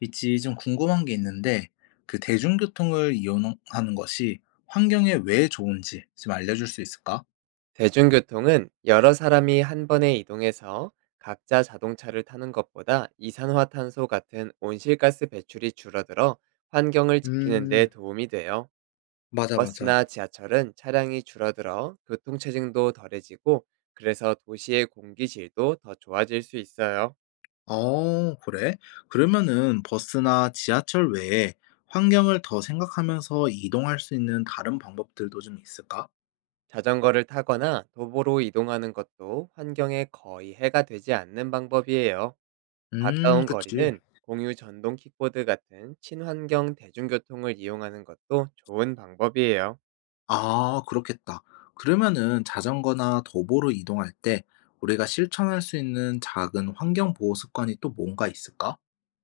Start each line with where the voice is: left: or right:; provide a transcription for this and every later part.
left: 있지, 좀 궁금한 게 있는데, 그 대중교통을 이용하는 것이 환경에 왜 좋은지 좀 알려줄 수 있을까?
right: 대중교통은 여러 사람이 한 번에 이동해서 각자 자동차를 타는 것보다 이산화탄소 같은 온실가스 배출이 줄어들어 환경을 지키는 데
left: 음,
right: 도움이 돼요.
left: 맞아, 맞아.
right: 버스나 지하철은 차량이 줄어들어 교통체증도 덜해지고, 그래서 도시의 공기질도 더 좋아질 수 있어요.
left: 어, 그래? 그러면은 버스나 지하철 외에 환경을 더 생각하면서 이동할 수 있는 다른 방법들도 좀 있을까?
right: 자전거를 타거나 도보로 이동하는 것도 환경에 거의 해가 되지 않는 방법이에요. 가까운
left: 그치.
right: 거리는 공유 전동 킥보드 같은 친환경 대중교통을 이용하는 것도 좋은 방법이에요.
left: 아, 그렇겠다. 그러면은 자전거나 도보로 이동할 때 우리가 실천할 수 있는 작은 환경 보호 습관이 또 뭔가 있을까?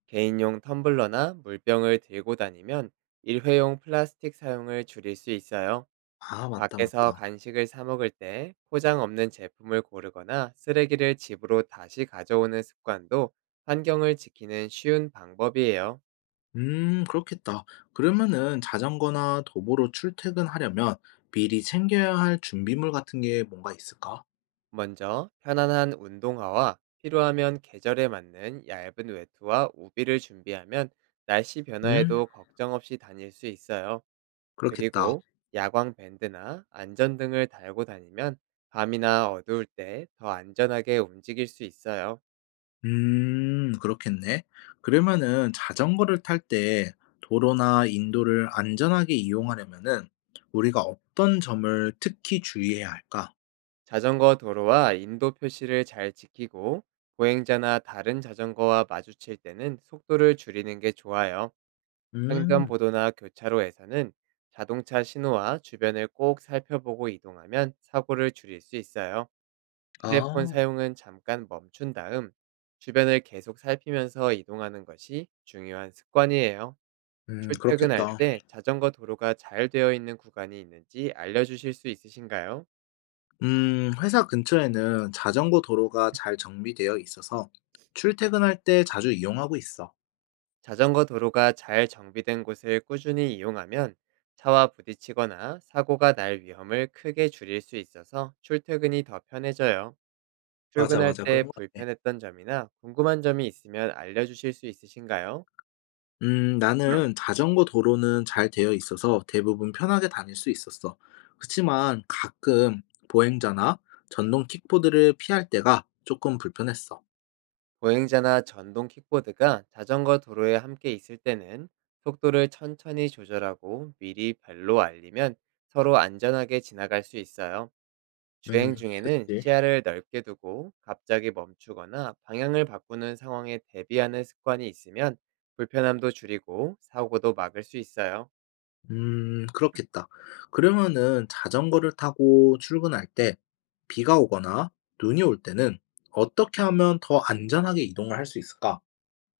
right: 개인용 텀블러나 물병을 들고 다니면 일회용 플라스틱 사용을 줄일 수 있어요.
left: 아, 맞다,
right: 밖에서
left: 맞다.
right: 간식을 사 먹을 때 포장 없는 제품을 고르거나 쓰레기를 집으로 다시 가져오는 습관도 환경을 지키는 쉬운 방법이에요.
left: 그렇겠다. 그러면은 자전거나 도보로 출퇴근하려면 미리 챙겨야 할 준비물 같은 게 뭔가 있을까?
right: 먼저 편안한 운동화와, 필요하면 계절에 맞는 얇은 외투와 우비를 준비하면 날씨
left: 음,
right: 변화에도 걱정 없이 다닐 수 있어요.
left: 그렇겠다.
right: 그리고 야광 밴드나 안전등을 달고 다니면 밤이나 어두울 때 더 안전하게 움직일 수 있어요.
left: 그렇겠네. 그러면은 자전거를 탈 때 도로나 인도를 안전하게 이용하려면은 우리가 어떤 점을 특히 주의해야 할까?
right: 자전거 도로와 인도 표시를 잘 지키고, 보행자나 다른 자전거와 마주칠 때는 속도를 줄이는 게 좋아요.
left: 음,
right: 횡단보도나 교차로에서는 자동차 신호와 주변을 꼭 살펴보고 이동하면 사고를 줄일 수 있어요. 휴대폰
left: 아,
right: 사용은 잠깐 멈춘 다음 주변을 계속 살피면서 이동하는 것이 중요한 습관이에요. 출퇴근할
left: 그렇겠다.
right: 때 자전거 도로가 잘 되어 있는 구간이 있는지 알려주실 수 있으신가요?
left: 회사 근처에는 자전거 도로가 잘 정비되어 있어서 출퇴근할 때 자주 이용하고 있어.
right: 자전거 도로가 잘 정비된 곳을 꾸준히 이용하면 차와 부딪히거나 사고가 날 위험을 크게 줄일 수 있어서 출퇴근이 더 편해져요.
left: 맞아,
right: 출근할
left: 맞아.
right: 때
left: 그런 것 같아.
right: 불편했던 점이나 궁금한 점이 있으면 알려주실 수 있으신가요?
left: 나는
right: 음,
left: 자전거 도로는 잘 되어 있어서 대부분 편하게 다닐 수 있었어. 그치만 가끔 보행자나 전동 킥보드를 피할 때가 조금 불편했어.
right: 보행자나 전동 킥보드가 자전거 도로에 함께 있을 때는 속도를 천천히 조절하고 미리 발로 알리면 서로 안전하게 지나갈 수 있어요. 주행 중에는
left: 그치.
right: 시야를 넓게 두고 갑자기 멈추거나 방향을 바꾸는 상황에 대비하는 습관이 있으면 불편함도 줄이고 사고도 막을 수 있어요.
left: 그렇겠다. 그러면은 자전거를 타고 출근할 때 비가 오거나 눈이 올 때는 어떻게 하면 더 안전하게 이동을 할 수 있을까?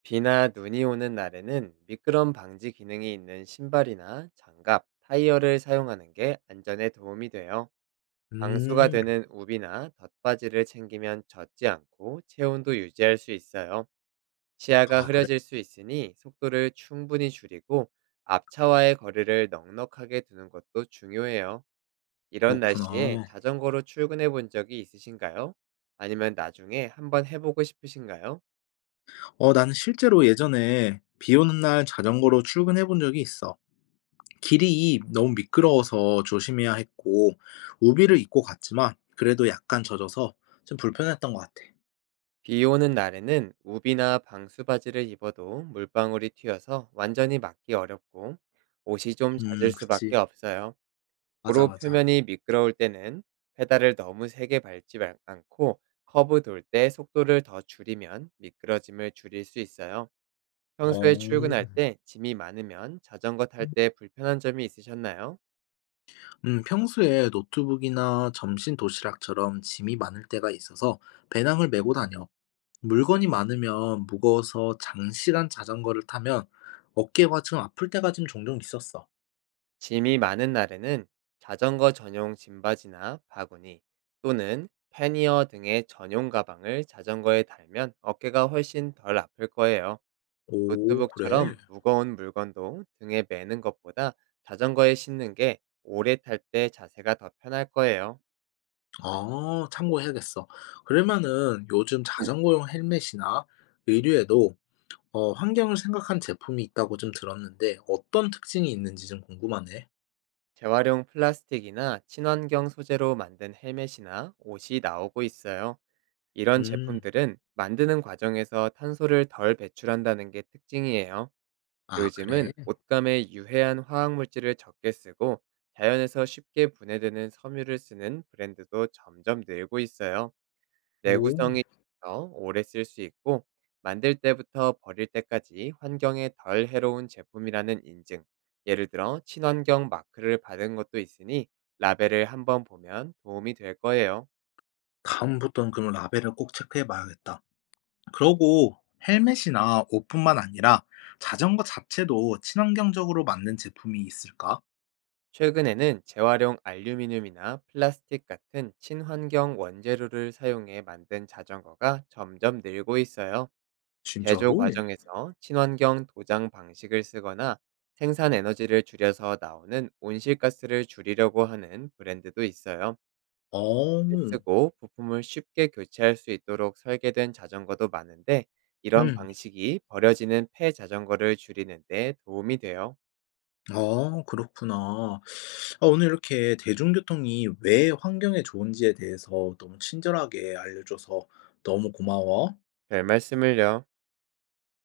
right: 비나 눈이 오는 날에는 미끄럼 방지 기능이 있는 신발이나 장갑, 타이어를 사용하는 게 안전에 도움이 돼요. 방수가
left: 음,
right: 되는 우비나 덧바지를 챙기면 젖지 않고 체온도 유지할 수 있어요. 시야가
left: 아, 그래.
right: 흐려질 수 있으니 속도를 충분히 줄이고 앞차와의 거리를 넉넉하게 두는 것도 중요해요. 이런 날씨에
left: 그렇구나.
right: 자전거로 출근해 본 적이 있으신가요? 아니면 나중에 한번 해보고 싶으신가요?
left: 어, 나는 실제로 예전에 비 오는 날 자전거로 출근해 본 적이 있어. 길이 너무 미끄러워서 조심해야 했고, 우비를 입고 갔지만, 그래도 약간 젖어서 좀 불편했던 것 같아.
right: 비 오는 날에는 우비나 방수바지를 입어도 물방울이 튀어서 완전히 막기 어렵고 옷이 좀 젖을 수밖에
left: 그치.
right: 없어요.
left: 맞아,
right: 도로
left: 맞아.
right: 표면이 미끄러울 때는 페달을 너무 세게 밟지 않고 커브 돌 때 속도를 더 줄이면 미끄러짐을 줄일 수 있어요. 평소에
left: 어,
right: 출근할 때 짐이 많으면 자전거 탈 때 불편한 점이 있으셨나요?
left: 평소에 노트북이나 점심 도시락처럼 짐이 많을 때가 있어서 배낭을 메고 다녀. 물건이 많으면 무거워서 장시간 자전거를 타면 어깨가 좀 아플 때가 좀 종종 있었어.
right: 짐이 많은 날에는 자전거 전용 짐바지나 바구니, 또는 패니어 등의 전용 가방을 자전거에 달면 어깨가 훨씬 덜 아플 거예요.
left: 오, 그래.
right: 노트북처럼 무거운 물건도 등에 매는 것보다 자전거에 싣는 게 오래 탈 때 자세가 더 편할 거예요.
left: 아, 참고해야겠어. 그러면은 요즘 자전거용 헬멧이나 의류에도 환경을 생각한 제품이 있다고 좀 들었는데 어떤 특징이 있는지 좀 궁금하네.
right: 재활용 플라스틱이나 친환경 소재로 만든 헬멧이나 옷이 나오고 있어요. 이런
left: 음.
right: 제품들은 만드는 과정에서 탄소를 덜 배출한다는 게 특징이에요.
left: 아, 그래?
right: 요즘은 옷감에 유해한 화학물질을 적게 쓰고 자연에서 쉽게 분해되는 섬유를 쓰는 브랜드도 점점 늘고 있어요.
left: 오.
right: 내구성이 좋아서 오래 쓸 수 있고, 만들 때부터 버릴 때까지 환경에 덜 해로운 제품이라는 인증, 예를 들어 친환경 마크를 받은 것도 있으니 라벨을 한번 보면 도움이 될 거예요.
left: 다음부터는 그럼 라벨을 꼭 체크해 봐야겠다. 그러고 헬멧이나 옷뿐만 아니라 자전거 자체도 친환경적으로 만든 제품이 있을까?
right: 최근에는 재활용 알루미늄이나 플라스틱 같은 친환경 원재료를 사용해 만든 자전거가 점점 늘고 있어요. 제조
left: 진짜로?
right: 과정에서 친환경 도장 방식을 쓰거나 생산 에너지를 줄여서 나오는 온실가스를 줄이려고 하는 브랜드도 있어요.
left: 어.
right: 쓰고 부품을 쉽게 교체할 수 있도록 설계된 자전거도 많은데 이런
left: 음.
right: 방식이 버려지는 폐 자전거를 줄이는 데 도움이 돼요.
left: 아, 그렇구나. 아, 오늘 이렇게 대중교통이 왜 환경에 좋은지에 대해서 너무 친절하게 알려줘서 너무 고마워.
right: 별 말씀을요.